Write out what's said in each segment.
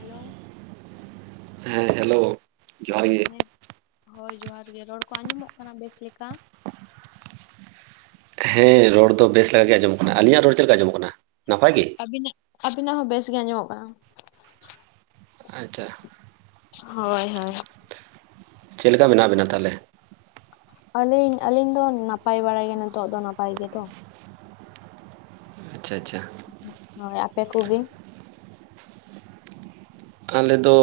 Hello. ᱦᱮᱸ hello. ᱱᱮᱨ ᱦᱳᱭ ᱡᱚᱦᱟᱨ ᱜᱮ ᱨᱚᱲ ᱠᱚ ᱟᱸᱡᱚᱢᱚᱜ ᱠᱟᱱᱟ ᱵᱮᱥ ᱞᱮᱠᱟ? ᱦᱮᱸ ᱨᱚᱲ ᱫᱚ ᱵᱮᱥ ᱞᱮᱠᱟ ᱜᱮ ᱟᱡᱚᱢᱚᱜ ᱠᱟᱱᱟ ᱾ ᱟᱞᱤᱧᱟᱜ ᱨᱚᱲ ᱪᱮᱫ ᱞᱮᱠᱟ ᱟᱡᱚᱢᱚᱜ ᱠᱟᱱᱟ, ᱱᱟᱯᱟᱭ ᱜᱮ? ᱵᱤᱱᱟᱜ ᱟᱵᱤᱱᱟᱜ ᱦᱚᱸ ᱵᱮᱥ ᱜᱮ ᱟᱸᱡᱚᱢᱚᱜ ᱠᱟᱱᱟ ᱾ ᱟᱪᱪᱷᱟ ᱾ ᱦᱳᱭ ᱦᱳᱭ ᱾ ᱪᱮᱫ ᱞᱮᱠᱟ ᱢᱮᱱᱟᱜ ᱵᱤᱱᱟ ᱛᱟᱦᱚᱞᱮ? ᱟᱹᱞᱤᱧ ᱟᱹᱞᱤᱧ ᱫᱚ ᱱᱟᱯᱟᱭ ᱵᱟᱲᱟ ᱜᱮ ᱱᱤᱛᱚᱜ ᱫᱚ ᱱᱟᱯᱟᱭ ᱜᱮᱛᱚ ᱾ ᱟᱪᱪᱷᱟ ᱟᱪᱪᱷᱟ᱾ ᱦᱳᱭ ᱟᱯᱮ ᱠᱚᱜᱮ? ᱟᱞᱮ ᱫᱚ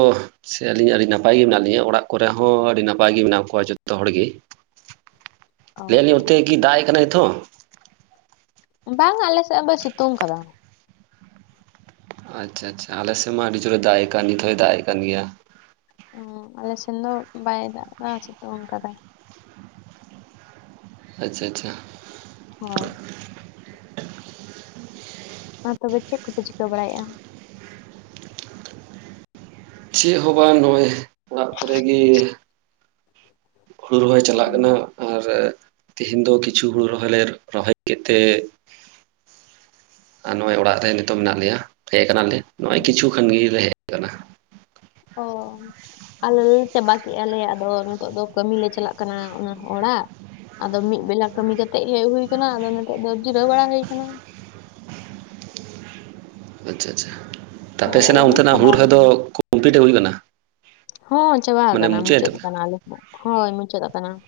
ᱥᱮ ᱟᱹᱞᱤᱧ ᱟᱹᱰᱤ ᱱᱟᱯᱟᱭ ᱜᱮ ᱢᱮᱱᱟᱜ ᱞᱤᱧᱟᱹ ᱚᱲᱟᱜ ᱠᱚᱨᱮ ᱦᱚᱸ ᱟᱹᱰᱤ ᱱᱟᱯᱟᱭ ᱜᱮ ᱢᱮᱱᱟᱜ ᱠᱚᱣᱟ ᱡᱚᱛᱚ ᱦᱚᱲᱜᱮ ᱚ ᱾ ᱞᱟᱹᱭ ᱟᱹᱞᱤᱧ ᱚᱱᱛᱮ ᱠᱤ ᱫᱟᱜ ᱮᱫ ᱠᱟᱱᱟᱭ ᱱᱤᱛᱳᱜ ᱦᱚᱸ? ᱵᱟᱝ-ᱟ ᱟᱞᱮ ᱥᱮᱫ ᱫᱚᱭ ᱥᱤᱛᱩᱝ ᱠᱟᱫᱟ ᱾ ᱟᱪᱪᱷᱟ ᱟᱪᱪᱷᱟ ᱟᱞᱮᱥᱮᱜ ᱢᱟ ᱟᱹᱰᱤ ᱡᱳᱨ ᱫᱟᱜ ᱮᱫᱽ ᱠᱟᱱ ᱱᱤᱛ ᱦᱚᱸᱭ ᱫᱟᱜ ᱮᱫᱽ ᱠᱟᱱ ᱜᱮᱭᱟ ᱾ ᱚᱸ ᱟᱞᱮ ᱥᱮᱱ ᱫᱚ ᱵᱟᱭ ᱫᱟᱜ ᱫᱟ, ᱥᱤᱛᱩᱝ ᱠᱟᱫᱟᱭ ᱾ ᱟᱪᱪᱷᱟ ᱟᱪᱪᱷᱟ ᱾ ᱦᱳᱭ ᱾ ᱟᱨ ᱛᱚᱵᱮ ᱪᱮᱫ ᱠᱚᱯᱮ ᱪᱤᱠᱟᱹ ᱵᱟᱲᱟᱭ-ᱟ? ᱪᱮᱫ ᱦᱚᱸ ᱵᱟᱝ ᱱᱚᱜᱼᱚᱭ ᱚᱲᱟᱜ ᱠᱚᱨᱮ ᱜᱮ ᱾ ᱦᱩᱲᱩ ᱨᱚᱦᱚᱭ ᱪᱟᱞᱟᱜ ᱠᱟᱱᱟ ᱟᱨ ᱛᱮᱦᱤᱧ ᱫᱚ ᱠᱤᱪᱷᱩ ᱦᱩᱲᱩ ᱨᱚᱦᱚᱭ ᱞᱮ ᱨᱚᱦᱚᱭ ᱠᱮᱫᱛᱮ ᱟᱨ ᱱᱚᱜᱼᱚᱭ ᱚᱲᱟᱜ ᱨᱮ ᱱᱤᱛᱳᱜ ᱢᱮᱱᱟᱜ ᱞᱮᱭᱟ ᱦᱮᱡ ᱠᱟᱱᱟᱞᱮ ᱱᱚᱜᱼᱚᱭ ᱠᱤᱪᱷᱩ ᱠᱷᱟᱱ ᱜᱮᱞᱮ ᱠᱟᱱᱟ ᱾ ᱚᱻ ᱟᱞᱮ ᱞᱮ ᱪᱟᱵᱟ ᱠᱮᱜᱼᱟ ᱞᱮ ᱟᱫᱚ ᱱᱤᱛᱚᱜ ᱫᱚ ᱠᱟᱹᱢᱤ ᱞᱮ ᱪᱟᱞᱟᱜ ᱠᱟᱱᱟ ᱚᱱᱟ ᱦᱚᱲᱟᱜ ᱟᱫᱚ ᱢᱤᱫ ᱵᱮᱞᱟ ᱠᱟᱹᱢᱤ ᱠᱟᱛᱮᱜ ᱦᱮᱜ ᱦᱩᱭ ᱠᱟᱱᱟ ᱟᱫᱚ ᱱᱤᱛᱚᱜ ᱫᱚ ᱡᱤᱨᱟᱹᱣ ᱵᱟᱲᱟ ᱦᱩᱭ ᱠᱟᱱᱟ ᱾ ᱟᱪᱪᱷᱟ ᱟᱪᱪᱷᱟ, ᱟᱯᱮ ᱦᱳᱭ ᱟᱞᱮ ᱥᱮᱱᱟᱜ ᱫᱚᱞᱮ ᱚᱱᱛᱮᱱᱟᱜ ᱦᱩᱲᱩ ᱪᱟᱵᱟᱣ ᱨᱚᱦᱚᱭ ᱫᱚ ᱠᱟᱱᱟ ᱠᱚᱢᱯᱞᱤᱴ ᱦᱩᱭ ᱠᱟᱱᱟ? ᱦᱚᱸ ᱪᱟᱵᱟᱣ ᱢᱟᱱᱮ ᱠᱟᱱᱟ ᱢᱩᱪᱟᱹᱫ ᱮᱱ ᱛᱟᱯᱮ ᱠᱟᱱᱟ ᱟᱫᱚ ᱦᱳᱭ ᱢᱩᱪᱟᱹᱫ ᱠᱟᱱᱟ ᱾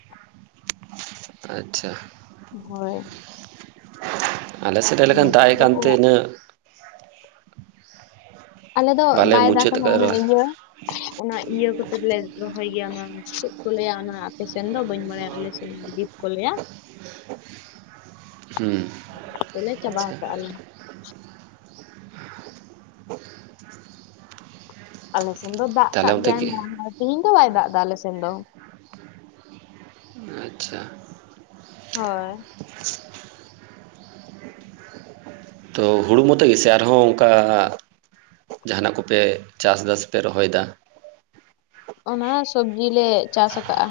ᱟᱪᱪᱷᱟ ᱾ ᱦᱳᱭ ᱾ ᱟᱞᱮ ᱥᱮᱫ ᱦᱮᱡ ᱞᱮᱠᱷᱟᱱ ᱫᱟᱜ ᱱᱤᱛᱚᱜ ᱮ ᱫᱚ ᱠᱟᱱᱛᱮ ᱚᱲᱟᱜ ᱤᱱᱟᱹᱜ ᱟᱞᱮ ᱫᱚ ᱵᱟᱞᱮ ᱵᱟᱭ ᱫᱟᱜ ᱢᱩᱪᱟᱹᱫ ᱟᱠᱟᱫ ᱢᱟᱱᱮ ᱨᱮᱦᱚᱸ ᱤᱭᱟᱹᱜ-ᱟ᱾ ᱚᱱᱟ ᱤᱭᱟᱹ ᱠᱚᱛᱮᱞᱮ ᱨᱚᱦᱚᱭ ᱜᱮᱭᱟ ᱞᱮ ᱚᱱᱟ ᱪᱮᱫ ᱠᱚ ᱞᱟᱹᱭᱟ ᱚᱱᱟ ᱟᱯᱮ ᱥᱮᱱ ᱫᱚ ᱵᱟᱹᱧ ᱵᱟᱲᱟᱭᱟ ᱟᱞᱮ ᱥᱮᱱ ᱫᱚ ᱫᱤ ᱠᱚ ᱞᱟᱹᱭᱟ᱾ ᱦᱩᱸ᱾ ᱠᱚᱛᱮ ᱞᱮ ᱪᱟᱵᱟ ᱠᱟᱜᱼᱟ ᱞᱮ ᱟᱞᱮ ᱥᱮᱱ ᱫᱚ ᱫᱟᱜ ᱛᱟᱦᱚᱞᱮ ᱠᱟᱜ ᱚᱱᱛᱮ ᱜᱮᱭᱟᱭ ᱠᱤ ᱢᱟᱲᱟᱝ, ᱛᱤᱦᱤᱧ ᱫᱚ ᱵᱟᱭ ᱫᱟᱜ ᱫᱟ ᱟᱞᱮ ᱥᱮᱱ ᱫᱚ᱾ ᱟᱪᱪᱷᱟ᱾ ᱦᱳᱭ᱾ ᱛᱚ ᱦᱩᱲᱩ ᱢᱚᱛᱚ ᱜᱮᱥᱮ ᱟᱨᱦᱚᱸ ᱚᱱᱠᱟ ᱡᱟᱦᱟᱱᱟᱜ ᱠᱚᱯᱮ ᱪᱟᱥᱫᱟ ᱥᱮᱯᱮ ᱨᱚᱦᱚᱭ ᱫᱟ? ᱚᱱᱟ ᱥᱚᱵᱽᱡᱤ ᱞᱮ ᱪᱟᱥ ᱠᱟᱜᱼᱟ᱾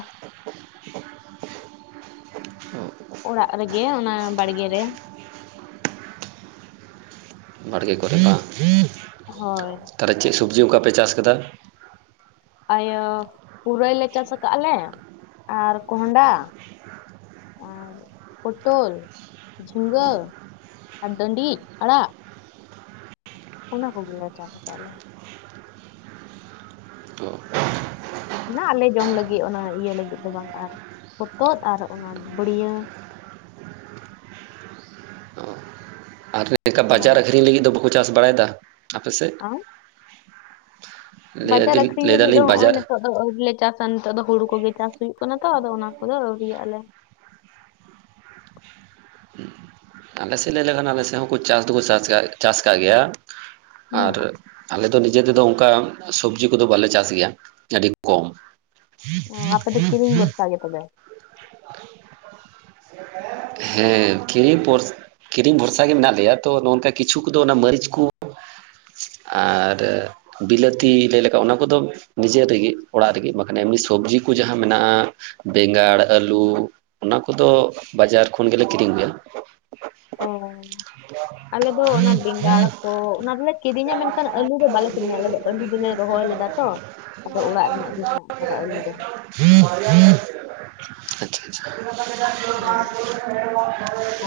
ᱚᱲᱟᱜ ᱨᱮᱜᱮ ᱚᱱᱟ ᱵᱟᱲᱜᱮ ᱨᱮ᱾ ᱵᱟᱲᱜᱮ ᱠᱚᱨᱮ ᱵᱟᱝ᱾ ᱦᱳᱭ ᱛᱟᱦᱞᱮ ᱪᱮᱫ ᱥᱚᱵᱽᱡᱤ ᱚᱱᱠᱟᱯᱮ ᱪᱟᱥ ᱠᱟᱫᱟ? ᱤᱭᱟᱹ ᱯᱩᱨᱟᱹᱭ ᱞᱮ ᱪᱟᱥ ᱠᱟᱜᱼᱟ ᱞᱮ ᱟᱨ ᱠᱚᱦᱸᱰᱟ ᱟᱨ ᱯᱚᱴᱚᱞ, ᱡᱷᱤᱸᱜᱟᱹ, ᱟᱨ ᱰᱟᱺᱰᱤᱡ ᱟᱲᱟᱜ᱾ ᱚᱱᱟ ᱠᱚᱜᱮ ᱞᱮ ᱪᱟᱥ ᱮᱫᱟ ᱟᱞᱮ᱾ ᱛᱚ ᱚᱱᱟ ᱟᱞᱮ ᱡᱚᱢ ᱞᱟᱹᱜᱤᱜ ᱚᱱᱟ ᱤᱭᱟᱹ ᱞᱟᱹᱜᱤᱫ ᱫᱚ ᱵᱟᱝ ᱟᱨ ᱦᱚᱛᱚᱫ ᱟᱨ ᱚᱱᱟ ᱵᱟᱹᱲᱤᱭᱟᱹ᱾ ᱚ, ᱟᱨ ᱚᱱᱠᱟ ᱵᱟᱡᱟᱨ ᱦᱳᱭ ᱟᱠᱷᱨᱤᱧ ᱞᱟᱹᱜᱤᱫ ᱫᱚ ᱵᱟᱠᱚ ᱪᱟᱥ ᱵᱟᱲᱟᱭ ᱫᱟ ᱟᱯᱮᱥᱮᱫ? ᱟᱸ ᱞᱟᱹᱭ ᱵᱟᱡᱟᱨ ᱫᱟᱞᱤᱧ ᱟᱹᱠᱷᱨᱤᱧ ᱞᱟᱹᱭ ᱞᱟᱜᱤᱫᱷ ᱫᱚ ᱫᱟᱞᱤᱧ ᱦᱚᱜᱼᱚᱭ ᱵᱟᱡᱟᱨ ᱱᱤᱛᱚᱜ ᱟᱫᱚ ᱟᱣᱨᱤ ᱞᱮ ᱪᱟᱥᱟ ᱱᱤᱛᱚᱜ ᱫᱚ ᱦᱩᱲᱩ ᱠᱚᱜᱮ ᱪᱟᱥ ᱦᱩᱭᱩᱜ ᱠᱟᱱᱟ ᱛᱚ ᱟᱫᱚ ᱚᱱᱟ ᱠᱚᱫᱚ ᱟᱹᱣᱨᱤᱭᱟᱜ-ᱟᱞᱮ᱾ ᱟᱞᱮ ᱥᱮᱫ ᱞᱟᱹᱭ ᱞᱮᱠᱷᱟᱱ ᱟᱞᱮᱥᱮᱫ ᱦᱚᱸᱠᱚ ᱪᱟᱥ ᱫᱚᱠᱚ ᱪᱟᱥ ᱠᱟᱜ, ᱪᱟᱥ ᱠᱟᱜ ᱜᱮᱭᱟ᱾ ᱦᱩᱸ ᱟᱨ ᱟᱞᱮ ᱫᱚ ᱱᱤᱡᱮ ᱛᱮᱫᱚ ᱚᱝᱠᱟ ᱥᱚᱵᱽᱡᱤ ᱠᱚᱫᱚ ᱵᱟᱞᱮ ᱪᱟᱥ ᱜᱮᱭᱟ ᱟᱹᱰᱤ ᱠᱚᱢ᱾ [inaudible] ᱤᱭᱟᱹ ᱛᱚᱵᱮ ᱦᱮᱸ ᱠᱤᱨᱤᱧ ᱵᱷᱚᱨ, ᱠᱤᱨᱤᱧ ᱵᱷᱚᱨᱥᱟ ᱜᱮ ᱢᱮᱱᱟᱜ ᱞᱮᱭᱟ ᱛᱚ ᱱᱚᱱᱛᱮ ᱠᱤᱪᱷᱩ ᱠᱚᱫᱚ ᱚᱱᱟ ᱢᱟᱹᱨᱤᱪ ᱠᱚ ᱟᱨ ᱵᱤᱞᱟᱹᱛᱤ ᱞᱟᱹᱭ ᱞᱮᱠᱷᱟᱡ ᱚᱱᱟ ᱠᱚᱫᱚ ᱱᱤᱡᱮ ᱛᱮᱜᱮ ᱚᱲᱟᱜ ᱨᱮᱜᱮ ᱢᱟᱱᱮ ᱮᱢᱱᱤ ᱥᱚᱵᱽᱡᱤ ᱠᱚ ᱡᱟᱦᱟᱸ ᱢᱮᱱᱟᱜᱼᱟ, ᱵᱮᱸᱜᱟᱲ, ᱟᱹᱞᱩ ᱚᱱᱟ ᱠᱚᱫᱚ ᱵᱟᱡᱟᱨ ᱠᱷᱚᱱ ᱜᱮᱞᱮ ᱠᱤᱨᱤᱧ ᱟᱹᱜᱩᱭᱟ ᱾ ᱚ, ᱟᱞᱮ ᱫᱚ ᱚᱱᱟ ᱵᱮᱸᱜᱟᱲ ᱛᱚ ᱚᱱᱟ ᱫᱚᱞᱮ ᱠᱤᱨᱤᱧᱟ, ᱢᱮᱱᱠᱷᱟᱱ ᱟᱹᱞᱩ ᱫᱚ ᱵᱟᱞᱮ ᱠᱤᱨᱤᱧᱟ ᱾ ᱟᱞᱮ ᱫᱚ ᱟᱹᱞᱩ ᱫᱚᱞᱮ ᱨᱚᱦᱚᱭ ᱞᱮᱫᱟ ᱛᱚ ᱾ ᱟᱫᱚ ᱚᱲᱟᱜ ᱨᱮᱱᱟᱜ ᱜᱮ ᱦᱮᱱᱟᱜ ᱟᱠᱟᱫᱟ ᱟᱹᱞᱩ ᱫᱚ ᱦᱟᱸᱜ ᱾ ᱟᱪᱪᱷᱟ ᱟᱪᱪᱷᱟ ᱦᱳᱭ [inaudible] [unintelligible]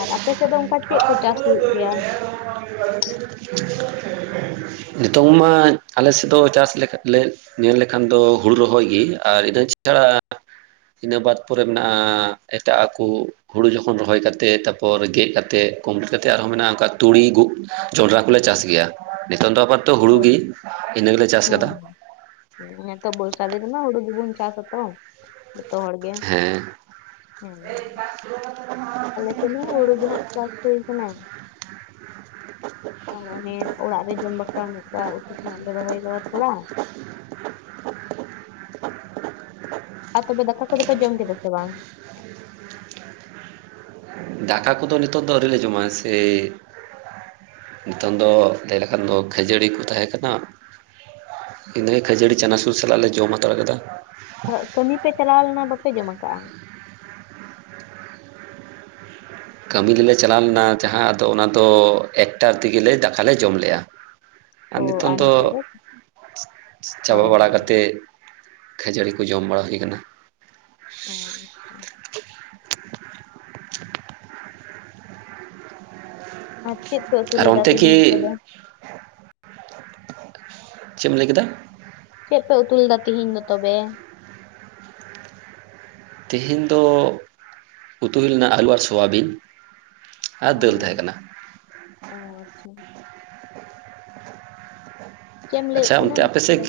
ᱟᱨ ᱟᱯᱮ ᱥᱮᱫ ᱫᱚ ᱚᱱᱠᱟ ᱪᱮᱫ ᱠᱚ ᱪᱟᱥ ᱦᱩᱭᱩᱜ ᱜᱮᱭᱟ ᱱᱤᱛᱚᱝ ᱢᱟ ᱟᱞᱮ ᱥᱮᱫ ᱫᱚ ᱪᱟᱥ ᱞᱮᱠᱟ ᱞᱮ ᱧᱮᱞ ᱞᱮᱠᱷᱟᱱ ᱫᱚ ᱦᱩᱲᱩ ᱨᱚᱦᱚᱭ ᱜᱮ ᱟᱨ ᱤᱴᱟᱹ ᱪᱤᱴᱷᱟᱸ ᱤᱱᱟᱹ ᱵᱟᱫ ᱯᱚᱨᱮ ᱢᱮᱱᱟᱜᱼᱟ ᱮᱴᱟᱜ ᱟᱠᱳ ᱾ ᱦᱩᱲᱩ ᱡᱚᱠᱷᱚᱱ ᱨᱚᱦᱚᱭ ᱠᱟᱛᱮ ᱛᱟᱯᱚᱨ ᱜᱮᱫ ᱠᱟᱛᱮ ᱠᱚᱢ ᱵᱮᱥᱤ ᱠᱟᱛᱮ ᱟᱨᱦᱚᱸ ᱢᱮᱱᱟᱜᱼᱟ ᱚᱱᱠᱟ ᱛᱩᱲᱤ ᱜᱩ ᱡᱚᱸᱰᱨᱟ ᱠᱚᱞᱮ ᱪᱟᱥ ᱜᱮᱭᱟ ᱱᱤᱛᱚᱝ ᱫᱚ ᱟᱯᱟᱛᱚᱛᱚ ᱦᱮᱸ ᱦᱩᱲᱩᱜᱤ, ᱤᱱᱟᱹ ᱜᱮᱞᱮ ᱪᱟᱥ ᱟᱠᱟᱫᱟ ᱦᱮᱸ ᱾ ᱦᱮᱸ ᱛᱚ, ᱵᱚᱨᱥᱟ ᱫᱤᱱ ᱨᱮ ᱢᱟ ᱦᱩᱲᱩ ᱜᱤᱵᱩᱱ ᱪᱟᱥ ᱟᱛᱚ ᱡᱚᱛᱚ ᱦᱚᱲ ᱜᱮ ᱦᱮᱸ ᱾ ᱦᱮᱸ ᱦᱩᱸ, ᱟᱞᱮ ᱥᱮᱱ ᱦᱚᱸ ᱦᱩᱲᱩ ᱜᱮ ᱦᱟᱸᱜ ᱪᱟᱥ ᱦᱩᱭ ᱟᱠᱟᱱᱟ ᱾ ᱟᱨ ᱚᱱᱮ ᱚᱲᱟᱜ ᱨᱮ ᱡᱚᱢ ᱵᱟᱠᱷᱨᱟ ᱢᱟᱱᱮ ᱱᱚᱝᱠᱟ ᱩᱛᱩ ᱛᱮᱱᱟᱜ ᱞᱮ ᱨᱚᱦᱚᱭ ᱠᱟᱫᱟ ᱛᱷᱚᱲᱟ ᱾ ᱟᱨ ᱛᱚᱵᱮ ᱫᱟᱠᱟ ᱠᱚᱫᱚ ᱯᱮ ᱡᱚᱢ ᱠᱮᱫᱟ ᱥᱮ ᱵᱟᱝ? ᱫᱟᱠᱟ ᱠᱚᱫᱚ ᱱᱤᱛᱚᱜ ᱫᱚ ᱟᱹᱣᱨᱤ ᱞᱮ ᱡᱚᱢᱟ, ᱥᱮ ᱱᱤᱛᱚᱝ ᱫᱚ ᱞᱟᱹᱭ ᱞᱮᱠᱷᱟᱱ ᱫᱚ ᱠᱷᱟᱹᱡᱟᱹᱲᱤ ᱠᱚ ᱛᱟᱦᱮᱸ ᱠᱟᱱᱟ ᱾ ᱤᱱᱟᱹ ᱠᱷᱟᱹᱡᱟᱹᱲᱤ ᱪᱟᱱᱟᱥᱩᱨ ᱥᱟᱞᱟᱜ ᱞᱮ ᱡᱚᱢ ᱦᱟᱛᱟᱲ ᱠᱟᱫᱟ ᱾ ᱠᱟᱹᱢᱤ ᱯᱮ ᱪᱟᱞᱟᱣ ᱞᱮᱱᱟ ᱵᱟᱯᱮ ᱡᱚᱢᱟ ᱠᱟᱜᱼᱟ? ᱠᱟᱹᱢᱤ ᱨᱮᱞᱮ ᱪᱟᱞᱟᱣ ᱞᱮᱱᱟ ᱡᱟᱦᱟᱸ ᱟᱫᱚ ᱚᱱᱟ ᱫᱚ ᱮᱠᱴᱟ ᱛᱮ ᱜᱮᱞᱮ ᱫᱟᱠᱟ ᱞᱮ ᱡᱚᱢ ᱞᱮᱜᱼᱟ ᱾ ᱟᱨ ᱱᱤᱛᱚᱝ ᱫᱚ ᱪᱟᱵᱟ ᱦᱳᱭ ᱵᱟᱲᱟ ᱦᱳᱭ ᱠᱟᱛᱮ ᱠᱷᱟᱹᱡᱟᱹᱲᱤ ᱠᱚ ᱡᱚᱢ ᱵᱟᱲᱟ ᱦᱩᱭ ᱠᱟᱱᱟ ᱾ [unintelligible] ᱟᱨ ᱪᱮᱫ ᱯᱮ ᱩᱛᱩ ᱟᱨ ᱞᱮᱫᱟ ᱚᱱᱛᱮ ᱛᱮᱦᱮᱧ ᱠᱤ ᱜᱟᱯᱟ ᱫᱚ? ᱪᱮᱫ ᱮᱢ ᱞᱟᱹᱭ ᱠᱮᱫᱟ? ᱪᱮᱫ ᱯᱮ ᱩᱛᱩ ᱞᱮᱫᱟ ᱛᱤᱦᱤᱧ ᱫᱚ ᱛᱚᱵᱮ? ᱛᱮᱦᱮᱧ ᱫᱚ ᱩᱛᱩ ᱦᱩᱭ ᱞᱮᱱᱟ ᱟᱹᱞᱩ ᱟᱨ ᱥᱚᱣᱟᱵᱤᱱ ᱾ ᱚ, ᱚ ᱟᱪᱪᱷᱟ ᱾ ᱪᱮᱫ ᱮᱢ ᱞᱟᱹᱭᱮᱫ ᱟᱪᱪᱷᱟ, ᱛᱟᱦᱮᱱᱟ ᱚᱱᱛᱮ ᱟᱯᱮ ᱥᱮᱫ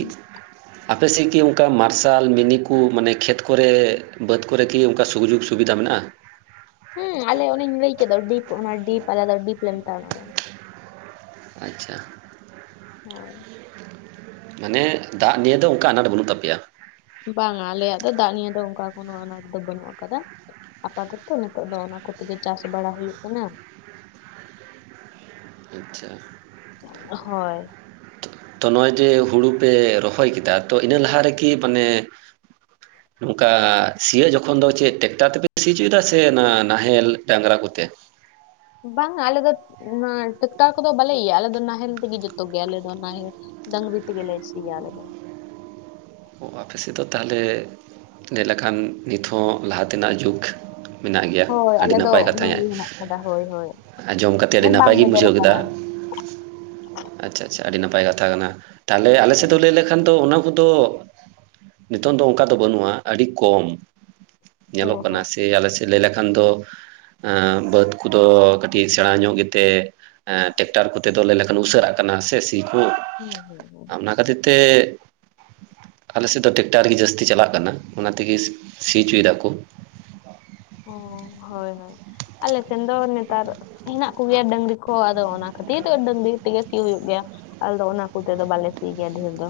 ᱟᱯᱮ ᱥᱮᱫ ᱠᱤ ᱚᱱᱠᱟ ᱢᱟᱨᱥᱟᱞ, ᱢᱤᱱᱤ ᱠᱚ ᱢᱟᱱᱮ ᱠᱷᱮᱛ ᱠᱚᱨᱮ ᱵᱟᱹᱫᱽ ᱠᱚᱨᱮ ᱠᱤ ᱚᱱᱠᱟ ᱥᱩᱡᱚᱜᱽ ᱥᱩᱵᱤᱫᱷᱟ ᱢᱮᱱᱟᱜᱼᱟ? ᱦᱮᱸ, ᱟᱞᱮ ᱚᱱᱮᱧ ᱞᱟᱹᱭ ᱠᱮᱫ ᱰᱤᱯ ᱚᱱᱟ ᱰᱤᱯ ᱟᱞᱮ ᱫᱚ ᱰᱤᱯ ᱞᱮ ᱢᱮᱛᱟᱜᱼᱟ ᱚᱱᱟ ᱫᱚ ᱾ ᱟᱪᱪᱷᱟ ᱾ ᱦᱳᱭ ᱾ ᱢᱟᱱᱮ ᱫᱟᱜ ᱱᱤᱭᱮ ᱫᱚ ᱚᱱᱠᱟ ᱟᱱᱟᱴ ᱵᱟᱹᱱᱩᱜ ᱛᱟᱯᱮᱭᱟ ᱾ ᱵᱟᱝᱟ ᱟᱞᱮᱭᱟᱜ ᱫᱚ ᱫᱟᱜ ᱱᱤᱭᱮ ᱫᱚ ᱚᱱᱠᱟ ᱠᱳᱱᱚ ᱟᱱᱟᱴ ᱫᱚ ᱵᱟᱹᱱᱩᱜ ᱟᱠᱟᱫᱟ ᱾ ᱟᱯᱟᱛᱚᱛᱚ ᱱᱤᱛᱚᱜ ᱫᱚ ᱚᱱᱟ ᱠᱚᱛᱮ ᱜᱮ ᱪᱟᱥ ᱵᱟᱲᱟ ᱦᱩᱭᱩᱜ ᱠᱟᱱᱟ ᱾ ᱟᱪᱪᱷᱟ ᱾ ᱦᱳᱭ ᱾ ᱛᱚ ᱱᱚᱜᱼᱚᱭ ᱡᱮ ᱦᱩᱲᱩ ᱯᱮ ᱨᱚᱦᱚᱭ ᱠᱮᱫᱟ ᱛᱚ ᱤᱱᱟᱹ ᱞᱟᱦᱟ ᱨᱮ ᱠᱤ ᱢᱟᱱᱮ [unintelligible] ᱱᱚᱝᱠᱟ ᱥᱤᱭᱳᱜ ᱡᱚᱠᱷᱚᱱ ᱫᱚ ᱪᱮᱫ ᱴᱮᱠᱴᱟᱨ ᱛᱮᱯᱮ ᱥᱤ ᱚᱪᱚᱭᱮᱫᱟ ᱥᱮ ᱱᱟᱦᱮᱞ ᱰᱟᱝᱨᱟ ᱠᱚᱛᱮ ᱾ ᱵᱟᱝᱟ ᱟᱞᱮ ᱫᱚ ᱚᱱᱟ ᱴᱮᱠᱴᱟᱨ ᱠᱚ ᱫᱚ ᱵᱟᱞᱮ ᱤᱭᱟ ᱟᱞᱮ ᱫᱚ ᱱᱟᱦᱮᱞ ᱛᱮᱜᱮ ᱡᱚᱛᱚ ᱜᱮ ᱟᱞᱮ ᱫᱚ ᱱᱟᱦᱮᱞ ᱰᱟᱝᱨᱤ ᱛᱮ ᱜᱮᱞᱮ ᱥᱤᱭᱟ ᱟᱞᱮ ᱫᱚ ᱾ ᱚ, ᱟᱯᱮ ᱥᱮᱫ ᱫᱚ ᱛᱟᱦᱚᱞᱮ ᱧᱮᱞ ᱞᱮᱠᱷᱟᱱ ᱱᱤᱛ ᱦᱚᱸ ᱞᱟᱦᱟ ᱛᱮᱱᱟᱜ ᱡᱩᱜᱽ ᱢᱮᱱᱟᱜ ᱜᱮᱭᱟ ᱦᱳᱭ ᱟᱹᱰᱤ ᱟᱞᱮ ᱫᱚ ᱱᱟᱯᱟᱭ ᱠᱟᱛᱷᱟ ᱚᱱᱟ ᱜᱮ ᱦᱮᱱᱟᱜ ᱟᱠᱟᱫᱟ ᱦᱳᱭ ᱦᱳᱭ ᱾ ᱟᱸᱡᱚᱢ ᱠᱟᱛᱮ ᱟᱹᱰᱤ ᱦᱮᱸ ᱱᱟᱯᱟᱭ ᱵᱟᱝ ᱜᱤᱧ ᱵᱚᱫᱚᱞ ᱵᱩᱡᱷᱟᱹᱣ ᱠᱮᱫᱟ ᱟᱠᱟᱱᱟ ᱾ ᱟᱪᱪᱷᱟ ᱟᱪᱪᱷᱟ, ᱟᱹᱰᱤ ᱱᱟᱯᱟᱭ ᱠᱟᱛᱷᱟ ᱠᱟᱱᱟ ᱾ ᱛᱟᱦᱚᱞᱮ ᱟᱞᱮ ᱥᱮᱫ ᱫᱚ ᱞᱟᱹᱭ ᱞᱮᱠᱷᱟᱱ ᱫᱚ ᱚᱱᱟ ᱠᱚᱫᱚ ᱱᱤᱛᱚᱝ ᱫᱚ ᱚᱱᱠᱟ ᱫᱚ ᱵᱟᱹᱱᱩᱜᱼᱟ ᱟᱹᱰᱤ ᱠᱚᱢ ᱚ ᱧᱮᱞᱚᱜ ᱠᱟᱱᱟ ᱦᱚᱸ ᱥᱮ ᱟᱞ ᱥᱮᱫ ᱞᱟᱹᱭ ᱞᱮᱠᱷᱟᱱ ᱫᱚ ᱵᱟᱹᱫᱽ ᱠᱚᱫᱚ ᱠᱟᱹᱴᱤᱡ ᱥᱮᱬᱟ ᱧᱚᱜ ᱜᱮᱛᱮ ᱴᱠᱴᱟᱨ ᱠᱚᱛᱮ ᱫᱚ ᱞᱟᱹᱭ ᱞᱮᱠᱷᱟᱱ ᱩᱥᱟᱹᱨᱟᱜ ᱠᱟᱱᱟ ᱥᱮ ᱥᱤ ᱠᱚ ᱦᱩᱸ ᱦᱩᱸ ᱦᱩᱸ ᱚᱱᱟ ᱠᱷᱟᱹᱛᱤᱨ ᱛᱮ ᱟᱞᱮᱥᱮᱫ ᱫᱚ ᱴᱮᱠᱴᱟᱨ ᱜᱮ ᱡᱟᱹᱥᱛᱤ ᱪᱟᱞᱟᱜ ᱠᱟᱱᱟ ᱚᱱᱟ ᱛᱮᱜᱮ ᱥᱤᱪᱚᱭ ᱫᱟᱠᱚ ᱚ ᱦᱳᱭ ᱦᱳᱭ ᱟᱞᱮ ᱥᱮᱱ ᱫᱚ ᱱᱮᱛᱟᱨ ᱦᱮᱱᱟᱜ ᱠᱚᱜᱮᱭᱟ ᱰᱟᱹᱝᱨᱤ ᱠᱚ ᱟᱫᱚ ᱚᱱᱟ ᱠᱷᱟᱹᱛᱤᱨ ᱛᱮ ᱰᱟᱹᱝᱨᱤ ᱛᱮᱜᱮ ᱥᱤ ᱦᱩᱭᱩᱜ ᱜᱮᱭᱟ ᱟᱞᱮ ᱫᱚ ᱚᱱᱟ ᱠᱚᱛᱮ ᱫᱚ ᱵᱟᱞᱮ ᱥᱤ ᱜᱮᱭᱟ ᱰᱷᱮᱨ ᱫᱚ᱾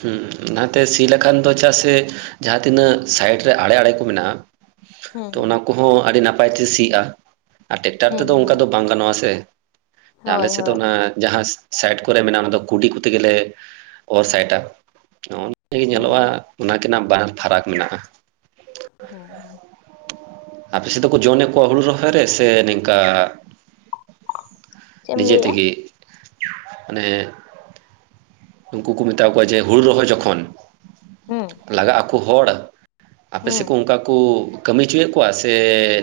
ᱦᱮᱸ ᱚᱱᱟᱛᱮ ᱥᱤ ᱞᱮᱠᱷᱟᱱ ᱫᱚ ᱪᱮᱫᱟᱜ ᱥᱮ ᱡᱟᱦᱟᱸ ᱛᱤᱱᱟᱹᱜ ᱥᱟᱭᱤᱰ ᱨᱮ ᱟᱲᱮ ᱟᱲᱮ ᱠᱚ ᱢᱮᱱᱟᱜᱼᱟ ᱦᱩᱸ ᱛᱚ ᱦᱩᱸ ᱚᱱᱟ ᱠᱚᱦᱚᱸ ᱟᱹᱰᱤ ᱱᱟᱯᱟᱭ ᱛᱮ ᱥᱤᱜᱼᱟ ᱟᱨ ᱴᱮᱠᱴᱟᱨ ᱦᱮᱸ ᱛᱮᱫᱚ ᱚᱱᱠᱟ ᱦᱮᱸ ᱫᱚ ᱵᱟᱝ ᱜᱟᱱᱚᱜᱼᱟ ᱥᱮ ᱟᱞᱮ ᱦᱳᱭ ᱥᱮ ᱫᱚ ᱦᱳᱭ ᱚᱱᱟ ᱡᱟᱦᱟᱸ ᱥᱟᱭᱤᱴ ᱠᱚᱨᱮ ᱢᱮᱱᱟᱜᱼᱟ ᱚᱱᱟ ᱫᱚ ᱠᱩᱰᱤ ᱠᱚᱛᱮ ᱜᱮᱮᱞᱮ ᱚᱨ ᱥᱟᱭᱤᱴᱟ᱾ ᱱᱚᱜᱼ ᱱᱚ ᱜᱮ ᱧᱮᱞᱚᱜᱼᱟ ᱚᱱᱟᱠᱤᱱᱟᱜ ᱵᱟᱱᱟᱨ ᱯᱷᱟᱨᱟᱠ ᱢᱮᱱᱟᱜᱼᱟ᱾ [unintelligible] ᱟᱯᱮ ᱥᱮᱫ‌ ᱫᱚ ᱡᱚᱱᱮ ᱠᱚ ᱦᱩᱲᱩ ᱨᱚᱦᱚᱭ ᱥᱮ ᱱᱤᱝᱠᱟ ᱪᱮᱫ ᱮᱢ ᱱᱤᱡᱮ ᱞᱟᱹᱭᱮᱜᱼᱟ? ᱛᱤᱜᱤ ᱢᱟᱱᱮ ᱩᱱᱠᱩ ᱠᱚ ᱢᱮᱛᱟ ᱠᱚᱣᱟ ᱡᱮ ᱦᱩᱲᱩ ᱨᱚᱦᱚᱭ ᱡᱚᱠᱷᱚᱱ ᱦᱩᱸ ᱞᱟᱜᱟᱜ ᱟᱠᱚ ᱦᱚᱲ ᱠᱚ ᱟᱯᱮ ᱦᱩᱸ ᱥᱮᱜ ᱚᱱᱠᱟ ᱠᱩ ᱠᱟᱹᱢᱤ ᱦᱚᱪᱚᱭᱮ ᱠᱚᱣᱟ ᱥᱮ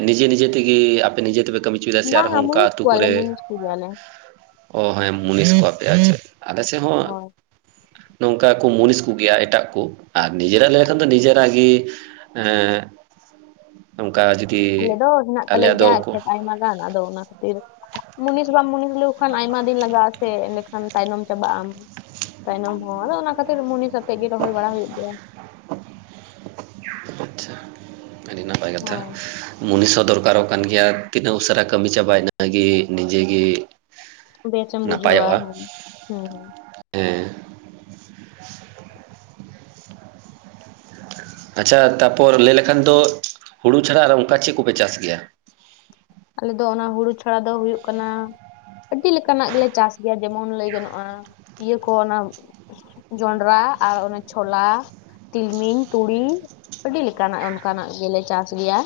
ᱱᱤᱡᱮ ᱱᱤᱡᱮ ᱛᱮᱜᱮ ᱟᱯᱮ ᱱᱤᱡᱮ ᱛᱮᱯᱮ ᱠᱟᱹᱢᱤ ᱪᱮᱫᱟᱜ ᱥᱮ ᱵᱟᱝᱟ ᱟᱨᱦᱚᱸ ᱚᱱᱠᱟ ᱢᱩᱱᱤᱥ ᱟᱹᱛᱩ ᱠᱚᱣᱟᱞᱮ ᱠᱚᱨᱮ ᱢᱩᱱᱤᱥ ᱠᱚᱜᱮᱭᱟᱞᱮ ᱚ ᱦᱮᱸ ᱢᱩᱱᱤᱥ ᱠᱚ ᱟᱯᱮ ᱟ ᱟᱞᱮ ᱥᱮᱫ ᱦᱚᱸ ᱦᱳᱭ ᱱᱚᱝᱠᱟ ᱠᱚ ᱢᱩᱱᱤᱥ ᱠᱚᱜᱮᱭᱟ ᱮᱴᱟᱜ ᱠᱚ ᱟᱨ ᱱᱤᱡᱮᱨᱟᱜ ᱞᱟᱹᱭ ᱞᱮᱠᱷᱟᱱ ᱫᱚ ᱱᱤᱡᱮᱨᱟᱜ ᱜᱤ ᱦᱮᱸ ᱚᱝᱠᱟ ᱡᱩᱫᱤ ᱟᱞᱮ ᱫᱚ ᱦᱮᱱᱟᱜ ᱛᱟᱞᱮ ᱟᱞᱮᱭᱟᱜ ᱫᱚ ᱜᱮᱭᱟ ᱠᱚ ᱠᱷᱮᱛ ᱟᱭᱢᱟ ᱜᱟᱱ ᱟᱫᱚ ᱚᱱᱟ ᱠᱚ ᱠᱷᱟᱹᱛᱤᱨ ᱢᱩᱱᱤᱥ ᱵᱟ ᱢᱩᱱᱤᱥ ᱦᱩᱭᱩᱜ ᱠᱷᱟᱱ ᱟᱭᱢᱟ ᱫᱤᱱ ᱞᱟᱜᱟᱜ ᱟᱥᱮ ᱮᱸᱰᱮᱠᱷᱟᱱ ᱛᱟᱭᱱᱚᱢ ᱪᱟᱵᱟᱜ ᱟᱢ ᱛᱟᱭᱱᱚᱢ ᱦᱚᱸ ᱟᱫᱚ ᱚᱱᱟ ᱠᱷᱟᱹᱛᱤᱨ ᱢᱩᱱᱤ ᱥᱟᱛᱮᱜ ᱜᱮ ᱨᱚᱦᱚᱭ ᱵᱟᱲᱟ ᱦᱩᱭᱩᱜ ᱜᱮᱭᱟ ᱟᱪᱪᱷᱟ ᱟᱹᱰᱤ ᱱᱟᱯᱟᱭ ᱠᱟᱛᱷᱟ ᱦᱳᱭ ᱢᱩᱱᱤᱥ ᱦᱚᱸ ᱫᱚᱨᱠᱟᱨᱚᱜ ᱠᱟᱱ ᱜᱮᱭᱟ ᱛᱤᱱᱟᱹᱜ ᱩᱥᱟᱹᱨᱟ ᱠᱟᱹᱢᱤ ᱪᱟᱵᱟᱭ ᱤᱱᱟᱹᱜᱤ ᱱᱤᱡᱮ ᱜᱤ ᱵᱮᱥᱮᱢ ᱵᱩᱡᱷᱟᱹᱣᱟ [inaudible] ᱦᱩᱸᱦᱩ ᱦᱮᱸ ᱟᱪᱪᱷᱟ ᱛᱟᱯᱚᱨ ᱞᱟᱹᱭ ᱞᱮᱠᱷᱟᱱ ᱫᱚ ᱦᱩᱲᱩ ᱪᱷᱟᱲᱟ ᱟᱨ ᱚᱱᱠᱟ ᱪᱮᱫ ᱠᱚᱯᱮ ᱪᱟᱥ ᱜᱮᱭᱟ ᱟᱞᱮ ᱫᱚ ᱚᱱᱟ ᱦᱩᱲᱩ ᱪᱷᱟᱲᱟ ᱫᱚ ᱦᱩᱭᱩᱜ ᱠᱟᱱᱟ ᱟᱹᱰᱤ ᱞᱮᱠᱟᱱᱟᱜ ᱜᱮᱞᱮ ᱪᱟᱥ ᱜᱮᱭᱟ ᱡᱮᱢᱚᱱ ᱞᱟᱹᱭ ᱜᱟᱱᱚᱜᱼᱟ ᱤᱭᱟᱹ ᱠᱚ ᱚᱱᱟ ᱡᱚᱱᱰᱨᱟ ᱟᱨ ᱚᱱᱮ ᱪᱷᱚᱞᱟ ᱛᱤᱞᱢᱤᱧ ᱛᱩᱲᱤ ᱟᱹᱰᱤ ᱞᱮᱠᱟᱱᱟᱜ ᱚᱱᱠᱟᱱᱟᱜ ᱜᱮᱞᱮ ᱪᱟᱥ ᱜᱮᱭᱟ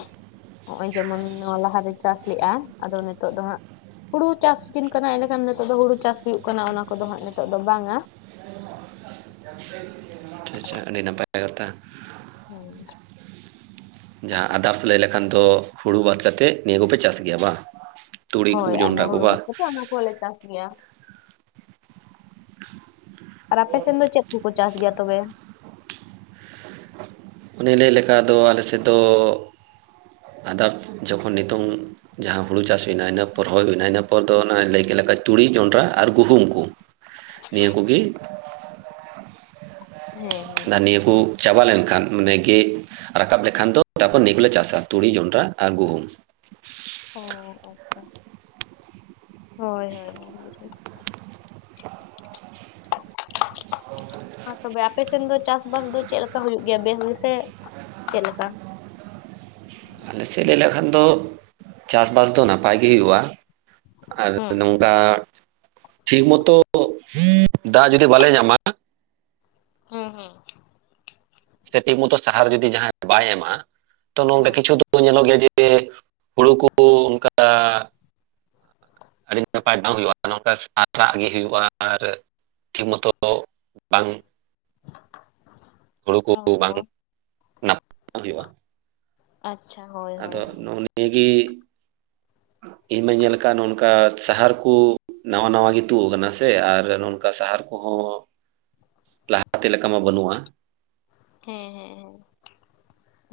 ᱱᱚᱜᱼᱚᱭ ᱡᱮᱢᱚᱱ ᱱᱚᱣᱟ ᱞᱟᱦᱟᱨᱮ ᱪᱟᱥ ᱞᱮᱜᱼᱟ ᱟᱫᱚ ᱱᱤᱛᱚᱜ ᱫᱚ ᱦᱟᱸᱜ ᱦᱩᱲᱩ ᱪᱟᱥᱤᱡᱤᱱ ᱠᱟᱱᱟ ᱮᱰᱮᱠᱷᱟᱱ ᱱᱤᱛᱚᱜ ᱫᱚ ᱦᱩᱲᱩ ᱪᱟᱥ ᱦᱩᱭᱩᱜ ᱠᱟᱱᱟ ᱚᱱᱟ ᱠᱚᱫᱚ ᱦᱟᱸᱜ ᱱᱤᱛᱚᱜ ᱫᱚ ᱵᱟᱝ-ᱟ [unintelligible] ᱟᱪᱪᱷᱟ ᱟᱹᱰᱤ ᱱᱟᱯᱟᱭ [inaudible] ᱠᱟᱛᱟ [inaudible] [unintelligible] ᱡᱟᱦᱟᱸ ᱟᱫᱟᱨᱥ ᱞᱟᱹᱭ ᱞᱮᱠᱷᱟᱱ ᱫᱚ ᱦᱩᱲᱩ ᱵᱟᱫ ᱠᱟᱛᱮᱫ ᱱᱤᱭᱟᱹ ᱠᱚᱯᱮ ᱪᱟᱥ ᱜᱮᱭᱟ ᱵᱟ ᱦᱳᱭ ᱟᱨ ᱦᱩᱲᱩ ᱵᱟᱛ ᱠᱟᱛᱮᱜ ᱚᱱᱟ ᱠᱚᱞᱮ ᱪᱟᱥ ᱜᱮᱭᱟ ᱟᱨ ᱟᱯᱮᱥᱱ ᱫᱚ ᱪᱮᱫ ᱠᱚᱠᱚ ᱪᱟᱥ ᱜᱮᱭᱟ ᱛᱚᱵᱮ ᱚᱱᱮ ᱞᱟᱹᱭ ᱞᱮᱠᱟᱫᱚ ᱟᱞᱮ ᱥᱮᱫ ᱫᱚ ᱟᱫᱟᱨᱥ ᱡᱚᱠᱷᱚᱱ ᱱᱤᱛᱚᱝ ᱡᱟᱦᱟᱸ ᱦᱩᱲᱩ ᱪᱟᱥ ᱦᱩᱭ ᱱᱟ ᱤᱱᱟᱹ ᱯᱚᱨ ᱦᱚ ᱦᱩᱭ ᱱᱟ ᱤᱱᱟᱹ ᱯᱚᱨ ᱫᱚ ᱚᱱᱟ ᱞᱟᱹᱭ ᱠᱮᱜ ᱞᱮᱠᱟ ᱛᱩᱲᱤ ᱡᱚᱱᱰᱨᱟ ᱟᱨ ᱜᱩᱦᱩᱢ ᱠᱚ ᱱᱤᱭᱟᱹ ᱠᱚᱜᱤ ᱦᱮᱸ ᱦᱮᱸ ᱫᱟ ᱱᱤᱭᱟᱹ ᱠᱟᱹ ᱵᱩᱡᱷᱟᱹᱣ᱾ ᱪᱟᱵᱟ ᱞᱮᱱᱠᱷᱟᱱ ᱢᱟᱱᱮ ᱜᱮᱜ ᱨᱟᱠᱟᱵ ᱞᱮᱠᱷᱟᱱ ᱫᱚ ᱛᱟᱨᱯᱚᱨ ᱱᱤᱭᱟᱹ ᱠᱚᱞᱮ ᱪᱟᱥᱟ ᱛᱩᱲᱤ, ᱡᱚᱱᱰᱨᱟ ᱟᱨ ᱜᱩᱦᱩᱢ ᱾ ᱚᱻ [unintelligible] ᱦᱳᱭ ᱦᱳᱭ [unintelligible] ᱟᱨ ᱛᱚᱵᱮ ᱟᱯᱮ ᱥᱮᱱ ᱫᱚ ᱪᱟᱥᱵᱟᱥ ᱫᱚ ᱪᱮᱫᱞᱮᱠᱟ ᱦᱩᱭᱩᱜ ᱜᱮᱭᱟ ᱵᱮᱥ ᱜᱮᱥᱮ ᱪᱮᱫᱞᱮᱠᱟ? ᱟᱞᱮ ᱥᱮᱫ ᱞᱟᱹᱭ ᱞᱮᱠᱷᱟᱱ ᱫᱚ ᱪᱟᱥ ᱵᱟᱥ ᱫᱚ ᱱᱟᱯᱟᱭ ᱜᱮ ᱦᱩᱭᱩᱜᱼᱟ ᱟᱨ ᱦᱮᱸ ᱱᱚᱝ ᱫᱟ ᱴᱷᱤᱠ ᱢᱚᱛᱚ ᱫᱟᱜ ᱡᱩᱫᱤ ᱵᱟᱞᱮ ᱧᱟᱢᱟ ᱚ ᱦᱩᱸ ᱥᱮ ᱴᱷᱤᱠ ᱢᱚᱛᱚ ᱥᱟᱦᱟᱨ ᱡᱩᱫᱤ ᱡᱟᱦᱟᱸᱭ ᱵᱟᱭ ᱮᱢᱟ ᱛᱚ ᱱᱚᱝᱠᱟ ᱦᱮᱸ ᱠᱤᱪᱷᱩ ᱫᱚ ᱧᱮᱞᱚᱜ ᱜᱮᱭᱟ ᱡᱮ ᱦᱩᱲᱩ ᱠᱚ ᱚᱱᱠᱟ ᱟᱹᱰᱤ ᱱᱟᱯᱟᱭ ᱵᱟᱝ ᱦᱩᱭᱩᱜᱼᱟ, ᱱᱚᱝᱠᱟ ᱟᱨᱟᱜ ᱜᱮ ᱦᱩᱭᱩᱜᱼᱟ ᱟᱨ ᱴᱷᱤᱠ ᱢᱚᱛᱚ ᱫᱚ ᱵᱟᱝ ᱦᱩᱲᱩ ᱠᱚ ᱚ ᱵᱟᱝ ᱦᱚ ᱱᱟᱯ [inaudible] ᱦᱩᱭᱩᱜᱼᱟ᱾ ᱟᱪᱪᱷᱟ ᱦᱳᱭ᱾ ᱟᱫᱚ ᱦᱳᱭ ᱦᱮᱸ ᱱᱚᱜᱼᱚ ᱱᱤᱭᱟᱹᱜᱤ ᱤᱧ ᱢᱟᱧ ᱧᱮᱞ ᱠᱟᱜᱼᱟ ᱱᱚᱝᱠᱟ ᱥᱟᱦᱟᱨ ᱠᱩ ᱱᱟᱶᱟ ᱱᱟᱶᱟ ᱜᱮ ᱛᱩᱜ ᱟᱠᱟᱱᱟ ᱥᱮ ᱟᱨ ᱱᱚᱝᱠᱟ ᱥᱟᱦᱟᱨ ᱠᱚᱦᱚᱸ ᱞᱟᱦᱟᱛᱮ ᱞᱮᱠᱟ ᱢᱟ ᱵᱟᱹᱱᱩᱜᱼᱟ᱾ ᱦᱮᱸ ᱦᱮᱸ ᱦᱮᱸ᱾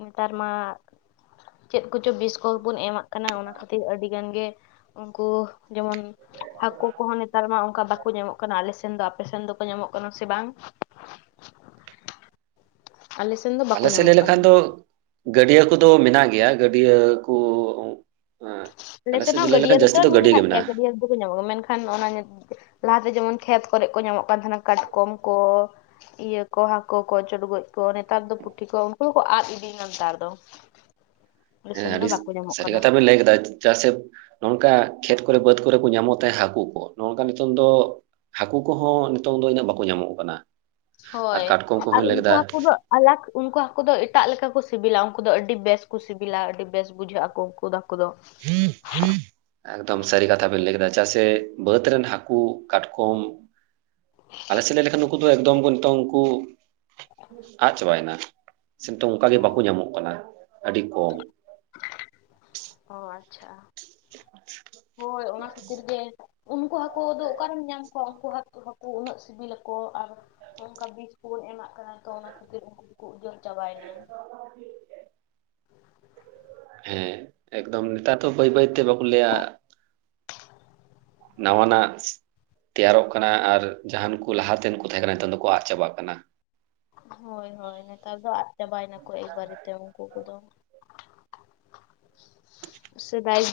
ᱱᱮᱛᱟᱨ ᱢᱟ ᱪᱮᱫ ᱠᱚᱪᱚ ᱵᱤᱥᱠᱚ ᱜᱮᱵᱥᱱ ᱵᱚᱱ ᱮᱢᱟᱜ ᱠᱟᱱᱟ ᱚᱱᱟ ᱠᱷᱟᱹᱛᱤᱨ ᱟᱹᱰᱤ ᱜᱟᱱ ᱜᱮ ᱩᱱᱠᱩ ᱡᱮᱢᱚᱱ ᱦᱟᱹᱠᱩ ᱠᱚᱦᱚᱸ ᱱᱮᱛᱟᱨ ᱢᱟ ᱚᱱᱠᱟ ᱵᱟᱠᱚ ᱧᱟᱢᱚᱜ ᱠᱟᱱᱟ ᱟᱞᱮ ᱥᱮᱱ ᱫᱚ, ᱟᱯᱮ ᱥᱮᱱ ᱫᱚᱠᱚ ᱧᱟᱢᱚᱜ ᱠᱟᱱᱟ ᱥᱮ ᱵᱟᱝ? ᱟᱞᱮ ᱥᱮᱱ ᱫᱚ ᱵᱟᱠᱚ ᱟᱞᱮ ᱥᱮᱜ ᱞᱟᱹᱭ ᱧᱟᱢᱚᱜ ᱠᱟᱱᱟ ᱞᱮᱠᱷᱟᱱ ᱫᱚ ᱜᱟᱹᱰᱤᱭᱟᱹ ᱠᱚᱫᱚ ᱢᱮᱱᱟᱜ ᱜᱮᱭᱟ, ᱜᱟᱹᱰᱤᱭᱟᱹ ᱠᱚ ᱟᱞᱮ ᱥᱮᱫ ᱦᱚᱸ ᱞᱟᱹᱭ ᱜᱟᱹᱰᱤᱭᱟᱹ ᱞᱮᱠᱷᱟᱱ ᱨᱮᱫᱚ ᱡᱟᱹᱥᱛᱤ ᱫᱚ ᱜᱟᱹᱰᱭᱟᱹ ᱜᱮ ᱢᱮᱱᱟᱜ ᱢᱮᱱᱟᱜᱼᱟ ᱜᱮᱭᱟ ᱜᱟᱹᱰᱤᱭᱟᱹ᱾ ᱠᱩᱠᱚ ᱧᱟᱢᱚᱜ-ᱟ᱾ ᱢᱮᱱᱠᱷᱟᱱ ᱚᱱᱟ ᱞᱟᱦᱟᱛᱮ ᱡᱮᱢᱚᱱ ᱠᱷᱮᱛ ᱠᱚᱨᱮᱜ ᱠᱚ ᱧᱟᱢᱚᱜ ᱠᱟᱱ ᱛᱟᱦᱮᱱᱟ ᱠᱟᱴᱠᱚᱢ ᱠᱚ᱾ ᱤᱭᱟᱹ ᱠᱚ ᱦᱟᱹᱠᱩ ᱠᱚ ᱪᱚᱰᱜᱚᱡ ᱠᱚ ᱱᱮᱛᱟᱨ ᱫᱚ ᱯᱩᱴᱷᱤ ᱠᱚ ᱩᱱᱠᱩ ᱦᱚᱸᱠᱚ ᱟᱫᱽ ᱤᱫᱤᱭᱱᱟ ᱱᱮᱛᱟᱨ ᱫᱚ᱾ ᱟᱞᱮ ᱦᱮᱸ ᱥᱮᱱ ᱫᱚ ᱟᱹᱰᱤ ᱵᱟᱠᱚ ᱧᱟᱢᱚᱜ ᱥᱟᱹᱨᱤ ᱠᱟᱱᱟ ᱠᱟᱛᱷᱟ ᱵᱮᱱ ᱞᱟᱹᱭ ᱠᱮᱫᱟ ᱪᱮᱫᱟᱜ ᱥᱮ ᱱᱚᱝᱠᱟ ᱠᱷᱮᱛ ᱠᱚᱨᱮ ᱵᱟᱹᱫᱽ ᱠᱚᱨᱮ ᱠᱚ ᱧᱟᱢᱚᱜ ᱛᱟᱸᱦᱮ ᱦᱟᱹᱠᱩ ᱠᱚ ᱱᱚᱝᱠᱟ ᱱᱤᱛᱟᱹᱝ ᱫᱚ ᱦᱟᱹᱠᱩ ᱠᱚᱦᱚᱸ ᱱᱤᱛᱟᱹᱝ ᱫᱚ ᱤᱱᱟᱹᱜ ᱵᱟᱠᱚ ᱧᱟᱢᱚᱜ ᱠᱟᱱᱟ᱾ ᱟᱨ ᱦᱳᱭ ᱠᱟᱴᱠᱚᱢ ᱟᱨ ᱠᱚᱦᱚᱸᱧ ᱞᱟᱹᱭ ᱩᱱᱠᱩ ᱠᱮᱫᱟ ᱦᱟᱹᱠᱩ ᱫᱚ ᱟᱞᱟᱠ ᱩᱱᱠᱩ ᱦᱟᱹᱠᱩ ᱫᱚ ᱮᱴᱟᱜ ᱞᱮᱠᱟ ᱠᱚ ᱥᱤᱵᱤᱞᱟ᱾ ᱩᱱᱠᱩ ᱫᱚ ᱟᱹᱰᱤ ᱵᱮᱥ ᱠᱚ ᱥᱤᱵᱤᱞᱟ ᱟᱹᱰᱤ ᱵᱮᱥ ᱵᱩᱡᱷᱟᱹᱜ ᱟᱠᱚ᱾ ᱠᱩ ᱫᱚ ᱦᱟᱹᱠᱩ ᱫᱚ᱾ [inaudible] ᱮᱠᱫᱚᱢ ᱥᱟᱹᱨᱤ ᱠᱟᱛᱷᱟ ᱵᱤᱱ ᱞᱟᱹᱭ ᱠᱮᱫᱟ᱾ ᱪᱮᱫᱟᱜ ᱥᱮ ᱵᱟᱹᱫᱽ ᱨᱮᱱ ᱦᱟᱹᱠᱩ, ᱠᱟᱴᱠᱚᱢ ᱟᱞᱮ ᱥᱮᱫ ᱞᱟᱹᱭ ᱞᱮᱠᱷᱟᱱ ᱩᱱᱠᱩ ᱫᱚ ᱮᱠᱫᱚᱢ ᱠᱚ ᱱᱤᱛᱟᱹᱝ ᱠᱩ ᱟᱫ ᱪᱟᱵᱟᱭᱱᱟ᱾ ᱥᱤ ᱱᱤᱛᱚᱝ ᱚᱱᱠᱟᱜᱮ ᱵᱟᱠᱚ ᱧᱟᱢᱚᱜ ᱠᱟᱱᱟ ᱟᱹᱰᱤ ᱠᱚᱢ᱾ ᱚ ᱟᱪᱪᱷᱟ᱾ ᱦᱳᱭ ᱚᱱᱟ ᱠᱷᱟᱹᱛᱤᱨ ᱜᱮ ᱩᱱᱠᱩ ᱦᱟᱹᱠᱳ ᱫᱚ ᱚᱠᱟᱨᱮᱢ ᱧᱟᱢ ᱠᱚᱣᱟ, ᱩᱱᱠᱩ ᱦᱟᱠ-ᱦᱟᱹᱠᱩ ᱩᱱᱟᱹᱜ ᱥᱤᱵᱤᱞᱟᱠᱚ ᱟᱨ ᱚᱱᱠᱟ ᱵᱤᱡ ᱠᱚᱵᱚᱱ ᱮᱢᱟᱜ ᱠᱟᱱᱟ ᱛᱚ ᱚᱱᱟ ᱠᱷᱟᱹᱛᱤᱨ ᱩᱱᱠᱩ ᱫᱚᱠᱚ ᱩᱡᱟᱹᱨ ᱪᱟᱵᱟᱭᱱᱟ᱾ [inaudible] ᱦᱮᱸ ᱮᱠᱫᱚᱢ ᱱᱮᱛᱟᱨ ᱫᱚ ᱵᱟᱹᱭ ᱵᱟᱹᱭ ᱛᱮ ᱵᱟᱠᱚ ᱞᱟᱹᱭᱟ ᱱᱟᱣᱟᱱᱟᱜ ᱛᱮᱭᱟᱨᱚᱜ ᱠᱟᱱᱟ ᱟᱨ ᱡᱟᱦᱟᱱ ᱠᱚ ᱞᱟᱦᱟ ᱛᱮᱱ ᱠᱚ ᱛᱟᱦᱮᱸ ᱠᱟᱱᱟ ᱱᱤᱛᱟᱹᱝ ᱫᱚᱠᱚ ᱟᱫᱽ ᱪᱟᱵᱟᱜ ᱠᱟᱱᱟ᱾ ᱦᱳᱭ ᱦᱳᱭ ᱱᱮᱛᱟᱨ ᱫᱚ ᱟᱫᱽ ᱪᱟᱵᱟᱭ ᱱᱟᱠᱚ ᱮᱠᱵᱟᱨᱮᱛᱮ ᱩᱱᱠᱩ ᱠᱚᱫᱚ᱾ ᱥᱮᱫᱟᱭ